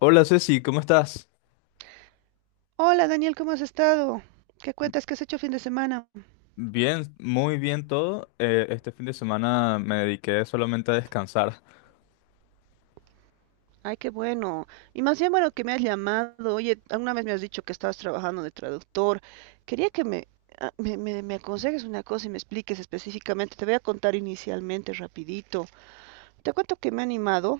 Hola Ceci, ¿cómo estás? Hola Daniel, ¿cómo has estado? ¿Qué cuentas? ¿Qué has hecho fin de semana? Bien, muy bien todo. Este fin de semana me dediqué solamente a descansar. Ay, qué bueno. Y más bien bueno que me has llamado. Oye, alguna vez me has dicho que estabas trabajando de traductor. Quería que me aconsejes una cosa y me expliques específicamente. Te voy a contar inicialmente, rapidito. Te cuento que me he animado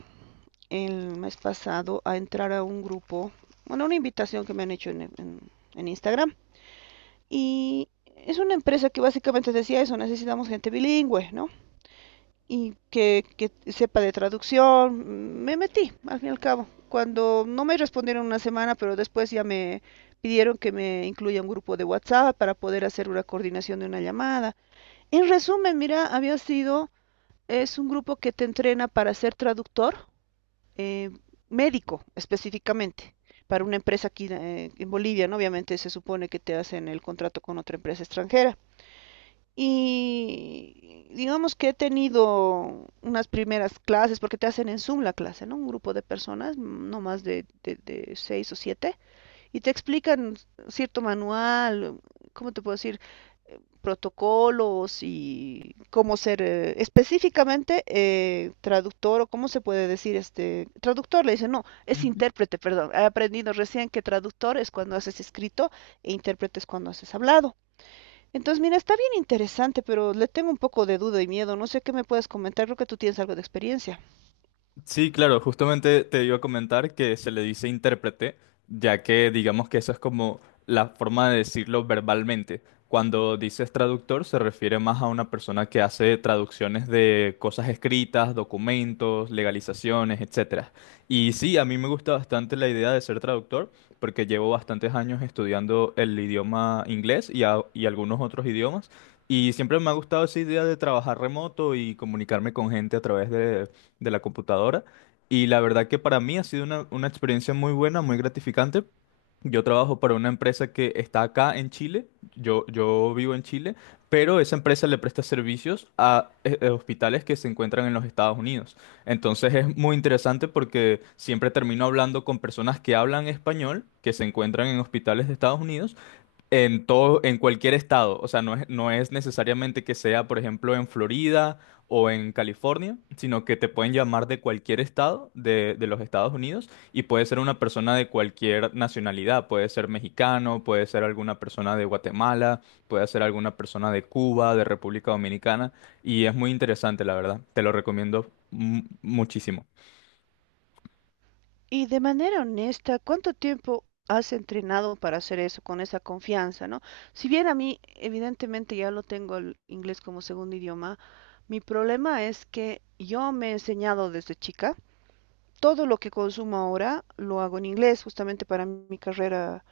el mes pasado a entrar a un grupo, bueno, una invitación que me han hecho en Instagram. Y es una empresa que básicamente decía eso: necesitamos gente bilingüe, ¿no? Y que sepa de traducción. Me metí, al fin y al cabo. Cuando no me respondieron una semana, pero después ya me pidieron que me incluya un grupo de WhatsApp para poder hacer una coordinación de una llamada. En resumen, mira, había sido, es un grupo que te entrena para ser traductor eh, médico específicamente para una empresa aquí en Bolivia, ¿no? Obviamente se supone que te hacen el contrato con otra empresa extranjera. Y digamos que he tenido unas primeras clases, porque te hacen en Zoom la clase, ¿no? Un grupo de personas, no más de seis o siete, y te explican cierto manual. ¿Cómo te puedo decir? Protocolos y cómo ser específicamente traductor, o cómo se puede decir este traductor, le dicen, no, es intérprete, perdón. He aprendido recién que traductor es cuando haces escrito e intérprete es cuando haces hablado. Entonces, mira, está bien interesante, pero le tengo un poco de duda y miedo. No sé qué me puedes comentar, creo que tú tienes algo de experiencia. Sí, claro, justamente te iba a comentar que se le dice intérprete, ya que digamos que eso es como la forma de decirlo verbalmente. Cuando dices traductor se refiere más a una persona que hace traducciones de cosas escritas, documentos, legalizaciones, etcétera. Y sí, a mí me gusta bastante la idea de ser traductor porque llevo bastantes años estudiando el idioma inglés y, y algunos otros idiomas. Y siempre me ha gustado esa idea de trabajar remoto y comunicarme con gente a través de la computadora. Y la verdad que para mí ha sido una experiencia muy buena, muy gratificante. Yo trabajo para una empresa que está acá en Chile, yo vivo en Chile, pero esa empresa le presta servicios a, hospitales que se encuentran en los Estados Unidos. Entonces es muy interesante porque siempre termino hablando con personas que hablan español, que se encuentran en hospitales de Estados Unidos en todo, en cualquier estado. O sea, no es necesariamente que sea, por ejemplo, en Florida o en California, sino que te pueden llamar de cualquier estado de los Estados Unidos y puede ser una persona de cualquier nacionalidad. Puede ser mexicano, puede ser alguna persona de Guatemala, puede ser alguna persona de Cuba, de República Dominicana. Y es muy interesante, la verdad. Te lo recomiendo muchísimo. Y de manera honesta, ¿cuánto tiempo has entrenado para hacer eso con esa confianza? ¿No? Si bien a mí, evidentemente, ya lo tengo el inglés como segundo idioma, mi problema es que yo me he enseñado desde chica. Todo lo que consumo ahora lo hago en inglés, justamente para mi carrera,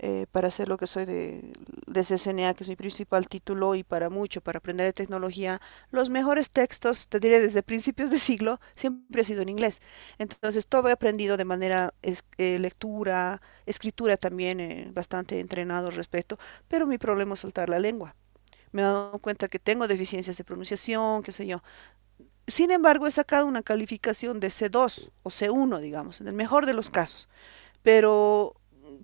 para hacer lo que soy de CCNA, que es mi principal título, y para mucho, para aprender de tecnología. Los mejores textos, te diré, desde principios de siglo, siempre ha sido en inglés. Entonces, todo he aprendido de manera lectura, escritura también, bastante entrenado al respecto, pero mi problema es soltar la lengua. Me he dado cuenta que tengo deficiencias de pronunciación, qué sé yo. Sin embargo, he sacado una calificación de C2 o C1, digamos, en el mejor de los casos. Pero,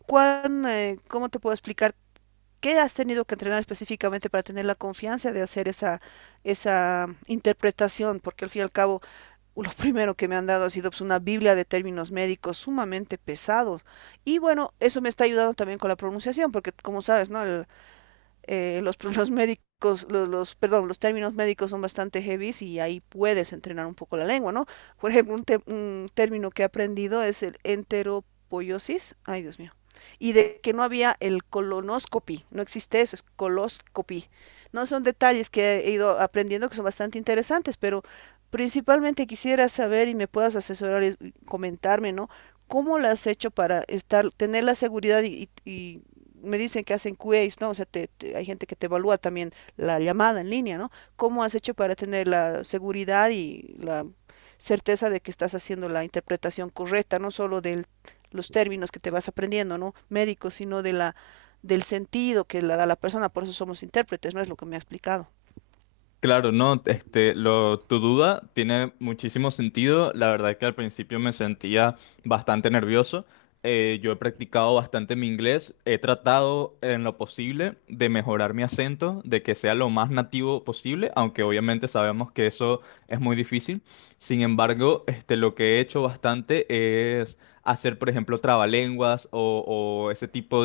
¿cómo te puedo explicar? ¿Qué has tenido que entrenar específicamente para tener la confianza de hacer esa interpretación? Porque al fin y al cabo, lo primero que me han dado ha sido, pues, una Biblia de términos médicos sumamente pesados. Y bueno, eso me está ayudando también con la pronunciación, porque como sabes, ¿no? Los médicos, perdón, los términos médicos son bastante heavy, y ahí puedes entrenar un poco la lengua, ¿no? Por ejemplo, un término que he aprendido es el enteropoiosis, ay Dios mío, y de que no había el colonoscopy, no existe eso, es coloscopy. No son detalles que he ido aprendiendo que son bastante interesantes, pero principalmente quisiera saber y me puedas asesorar y comentarme, ¿no? ¿Cómo lo has hecho para estar, tener la seguridad? Y, y me dicen que hacen QAs, ¿no? O sea, hay gente que te evalúa también la llamada en línea, ¿no? ¿Cómo has hecho para tener la seguridad y la certeza de que estás haciendo la interpretación correcta, no solo de los términos que te vas aprendiendo, ¿no? Médicos, sino del sentido que la da la persona? Por eso somos intérpretes, ¿no? Es lo que me ha explicado. Claro, no, este, lo, tu duda tiene muchísimo sentido. La verdad que al principio me sentía bastante nervioso. Yo he practicado bastante mi inglés. He tratado en lo posible de mejorar mi acento, de que sea lo más nativo posible, aunque obviamente sabemos que eso es muy difícil. Sin embargo, este, lo que he hecho bastante es hacer, por ejemplo, trabalenguas o ese tipo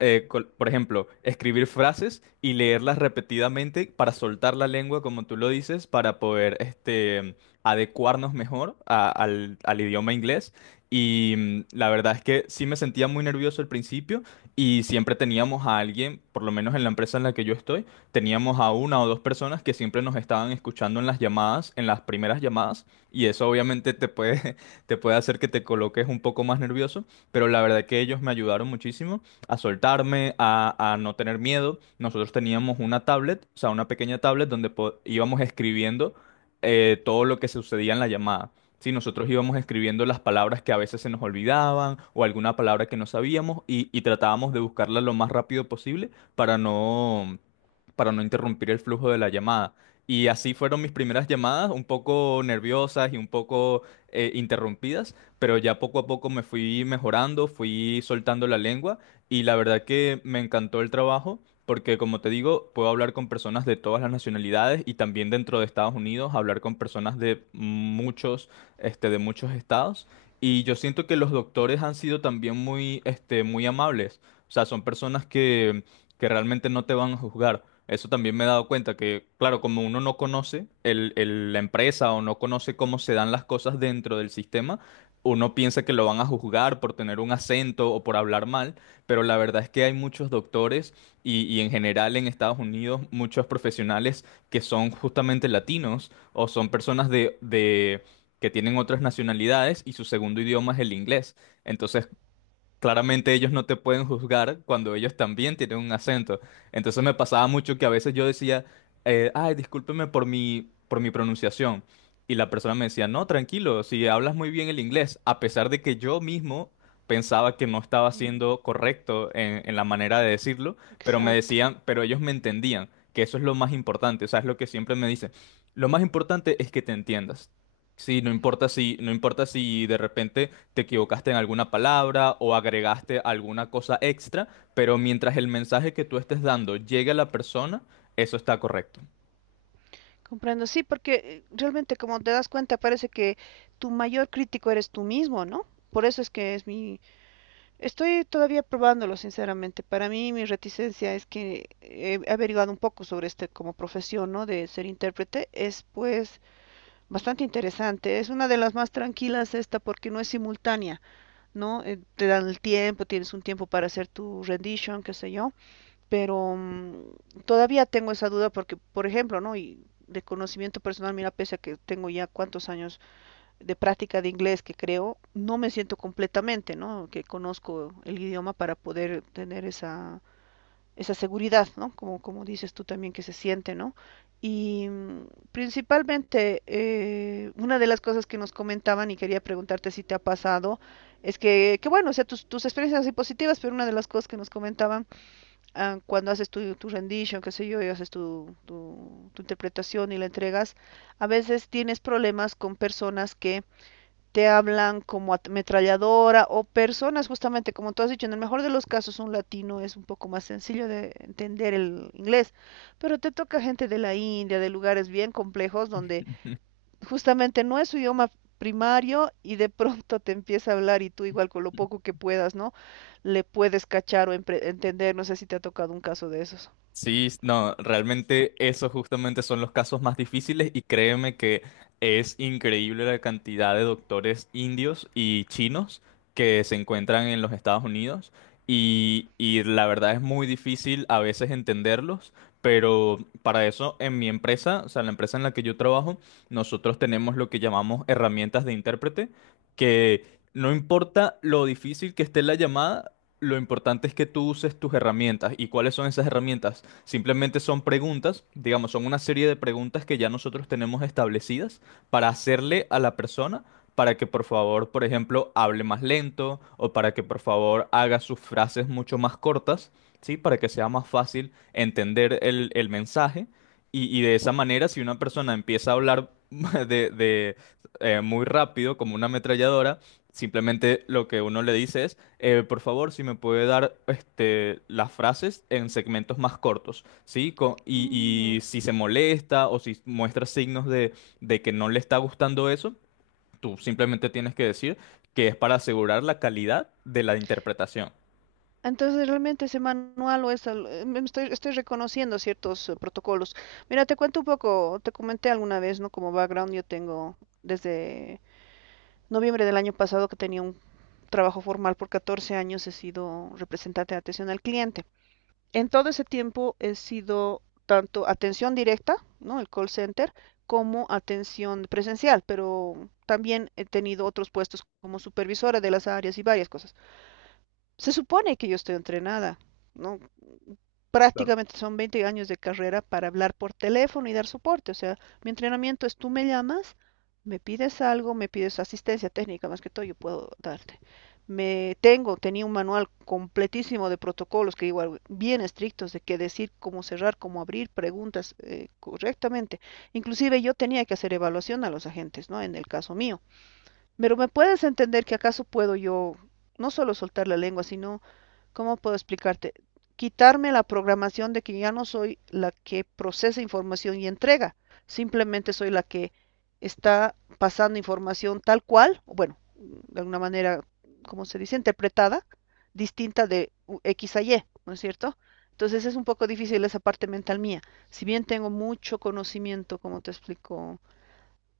por ejemplo, escribir frases y leerlas repetidamente para soltar la lengua, como tú lo dices, para poder este, adecuarnos mejor al, al idioma inglés. Y la verdad es que sí me sentía muy nervioso al principio y siempre teníamos a alguien, por lo menos en la empresa en la que yo estoy, teníamos a una o dos personas que siempre nos estaban escuchando en las llamadas, en las primeras llamadas, y eso obviamente te puede, te puede hacer que te coloques un poco más nervioso, pero la verdad que ellos me ayudaron muchísimo a soltarme, a no tener miedo. Nosotros teníamos una tablet, o sea, una pequeña tablet donde íbamos escribiendo todo lo que sucedía en la llamada. Sí, nosotros íbamos escribiendo las palabras que a veces se nos olvidaban o alguna palabra que no sabíamos y tratábamos de buscarla lo más rápido posible para no interrumpir el flujo de la llamada. Y así fueron mis primeras llamadas, un poco nerviosas y un poco interrumpidas, pero ya poco a poco me fui mejorando, fui soltando la lengua y la verdad que me encantó el trabajo porque, como te digo, puedo hablar con personas de todas las nacionalidades y también dentro de Estados Unidos hablar con personas de muchos, este, de muchos estados. Y yo siento que los doctores han sido también muy, este, muy amables. O sea, son personas que realmente no te van a juzgar. Eso también me he dado cuenta que, claro, como uno no conoce la empresa o no conoce cómo se dan las cosas dentro del sistema, uno piensa que lo van a juzgar por tener un acento o por hablar mal, pero la verdad es que hay muchos doctores y en general en Estados Unidos muchos profesionales que son justamente latinos o son personas que tienen otras nacionalidades y su segundo idioma es el inglés. Entonces, claramente ellos no te pueden juzgar cuando ellos también tienen un acento. Entonces me pasaba mucho que a veces yo decía, ay, discúlpeme por mi pronunciación. Y la persona me decía, no, tranquilo, si hablas muy bien el inglés, a pesar de que yo mismo pensaba que no estaba Mm. siendo correcto en la manera de decirlo, pero me Exacto. decían, pero ellos me entendían, que eso es lo más importante, o sea, es lo que siempre me dicen. Lo más importante es que te entiendas. Sí, no importa si de repente te equivocaste en alguna palabra o agregaste alguna cosa extra, pero mientras el mensaje que tú estés dando llegue a la persona, eso está correcto. Comprendo, sí, porque realmente, como te das cuenta, parece que tu mayor crítico eres tú mismo, ¿no? Por eso es que es mi... Estoy todavía probándolo, sinceramente. Para mí, mi reticencia es que he averiguado un poco sobre este como profesión, ¿no? De ser intérprete. Es, pues, bastante interesante. Es una de las más tranquilas, esta, porque no es simultánea, ¿no? Te dan el tiempo, tienes un tiempo para hacer tu rendition, qué sé yo, pero todavía tengo esa duda porque, por ejemplo, ¿no? Y de conocimiento personal, mira, pese a que tengo ya cuántos años de práctica de inglés que creo, no me siento completamente, ¿no? Que conozco el idioma para poder tener esa seguridad, ¿no? Como, como dices tú también que se siente, ¿no? Y principalmente, una de las cosas que nos comentaban y quería preguntarte si te ha pasado, es que bueno, o sea, tus experiencias han sido positivas, pero una de las cosas que nos comentaban, ah, cuando haces tu rendition, qué sé yo, y haces tu interpretación y la entregas, a veces tienes problemas con personas que te hablan como ametralladora, o personas justamente, como tú has dicho, en el mejor de los casos un latino es un poco más sencillo de entender el inglés, pero te toca gente de la India, de lugares bien complejos donde justamente no es su idioma primario, y de pronto te empieza a hablar y tú igual con lo poco que puedas, ¿no? Le puedes cachar o entender. No sé si te ha tocado un caso de esos. Sí, no, realmente esos justamente son los casos más difíciles y créeme que es increíble la cantidad de doctores indios y chinos que se encuentran en los Estados Unidos y la verdad es muy difícil a veces entenderlos, pero para eso en mi empresa, o sea, la empresa en la que yo trabajo, nosotros tenemos lo que llamamos herramientas de intérprete, que no importa lo difícil que esté la llamada, lo importante es que tú uses tus herramientas. ¿Y cuáles son esas herramientas? Simplemente son preguntas, digamos, son una serie de preguntas que ya nosotros tenemos establecidas para hacerle a la persona para que por favor, por ejemplo, hable más lento o para que por favor haga sus frases mucho más cortas, ¿sí? Para que sea más fácil entender el mensaje. Y de esa manera, si una persona empieza a hablar muy rápido, como una ametralladora, simplemente lo que uno le dice es... Por favor, si me puede dar este, las frases en segmentos más cortos, ¿sí? Mm. Y si se molesta o si muestra signos de que no le está gustando eso, tú simplemente tienes que decir que es para asegurar la calidad de la interpretación. Entonces, realmente ese manual o esa, estoy reconociendo ciertos protocolos. Mira, te cuento un poco, te comenté alguna vez, ¿no? Como background, yo tengo desde noviembre del año pasado que tenía un trabajo formal por 14 años; he sido representante de atención al cliente. En todo ese tiempo he sido tanto atención directa, ¿no? El call center, como atención presencial, pero también he tenido otros puestos como supervisora de las áreas y varias cosas. Se supone que yo estoy entrenada, ¿no? Claro. Prácticamente son 20 años de carrera para hablar por teléfono y dar soporte. O sea, mi entrenamiento es: tú me llamas, me pides algo, me pides asistencia técnica, más que todo yo puedo darte. Tenía un manual completísimo de protocolos, que igual bien estrictos, de qué decir, cómo cerrar, cómo abrir preguntas, correctamente. Inclusive yo tenía que hacer evaluación a los agentes, ¿no? En el caso mío. Pero me puedes entender que acaso puedo yo no solo soltar la lengua, sino... ¿Cómo puedo explicarte? Quitarme la programación de que ya no soy la que procesa información y entrega, simplemente soy la que está pasando información tal cual, bueno, de alguna manera, ¿cómo se dice? Interpretada, distinta de X a Y, ¿no es cierto? Entonces es un poco difícil esa parte mental mía. Si bien tengo mucho conocimiento, como te explico,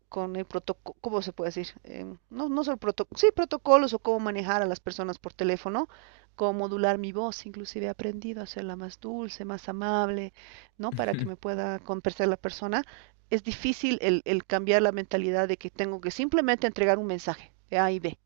con el protocolo, ¿cómo se puede decir? No, no solo protocolo, sí, protocolos, o cómo manejar a las personas por teléfono, cómo modular mi voz, inclusive he aprendido a hacerla más dulce, más amable, ¿no? Para que me pueda conversar la persona. Es difícil el cambiar la mentalidad de que tengo que simplemente entregar un mensaje de A y B,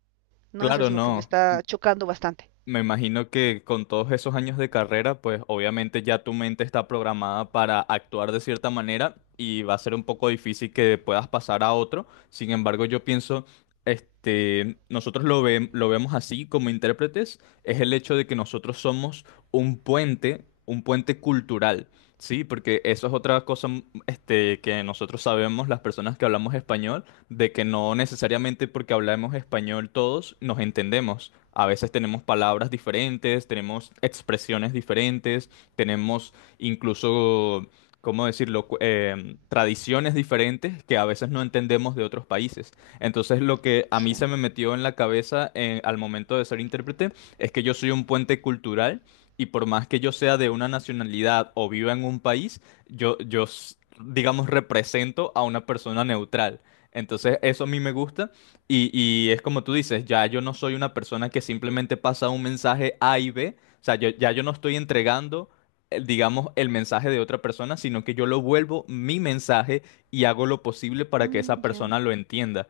¿no? Eso Claro, es lo que me no. está chocando bastante. Me imagino que con todos esos años de carrera, pues obviamente ya tu mente está programada para actuar de cierta manera y va a ser un poco difícil que puedas pasar a otro. Sin embargo, yo pienso, este, nosotros lo vemos así como intérpretes, es el hecho de que nosotros somos un puente cultural, ¿sí? Porque eso es otra cosa, este, que nosotros sabemos, las personas que hablamos español, de que no necesariamente porque hablamos español todos nos entendemos. A veces tenemos palabras diferentes, tenemos expresiones diferentes, tenemos incluso, ¿cómo decirlo?, tradiciones diferentes que a veces no entendemos de otros países. Entonces lo que a mí se me Exacto. metió en la cabeza al momento de ser intérprete es que yo soy un puente cultural y por más que yo sea de una nacionalidad o viva en un país, yo digamos, represento a una persona neutral. Entonces, eso a mí me gusta y es como tú dices, ya yo no soy una persona que simplemente pasa un mensaje A y B, o sea, ya yo no estoy entregando, digamos, el mensaje de otra persona, sino que yo lo vuelvo mi mensaje y hago lo posible para que esa Mm, ya, persona lo entienda.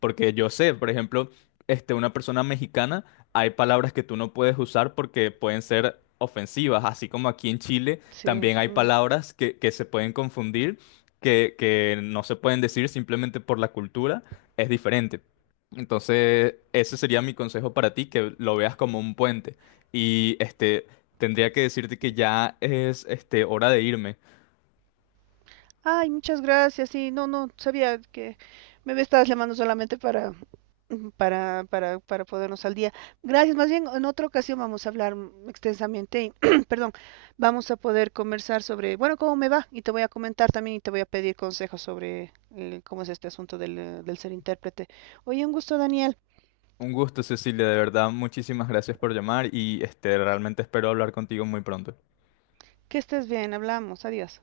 Porque yo sé, por ejemplo, este, una persona mexicana, hay palabras que tú no puedes usar porque pueden ser ofensivas, así como aquí en Chile sí. también hay Mm. palabras que se pueden confundir que no se pueden decir simplemente por la cultura, es diferente. Entonces, ese sería mi consejo para ti, que lo veas como un puente. Y este, tendría que decirte que ya es este, hora de irme. Ay, muchas gracias. Sí, no, no, sabía que me estabas llamando solamente para, podernos al día. Gracias, más bien en otra ocasión vamos a hablar extensamente y, perdón, vamos a poder conversar sobre, bueno, cómo me va, y te voy a comentar también y te voy a pedir consejos sobre cómo es este asunto del ser intérprete. Oye, un gusto, Daniel. Un gusto, Cecilia, de verdad, muchísimas gracias por llamar y este, realmente espero hablar contigo muy pronto. Que estés bien, hablamos, adiós.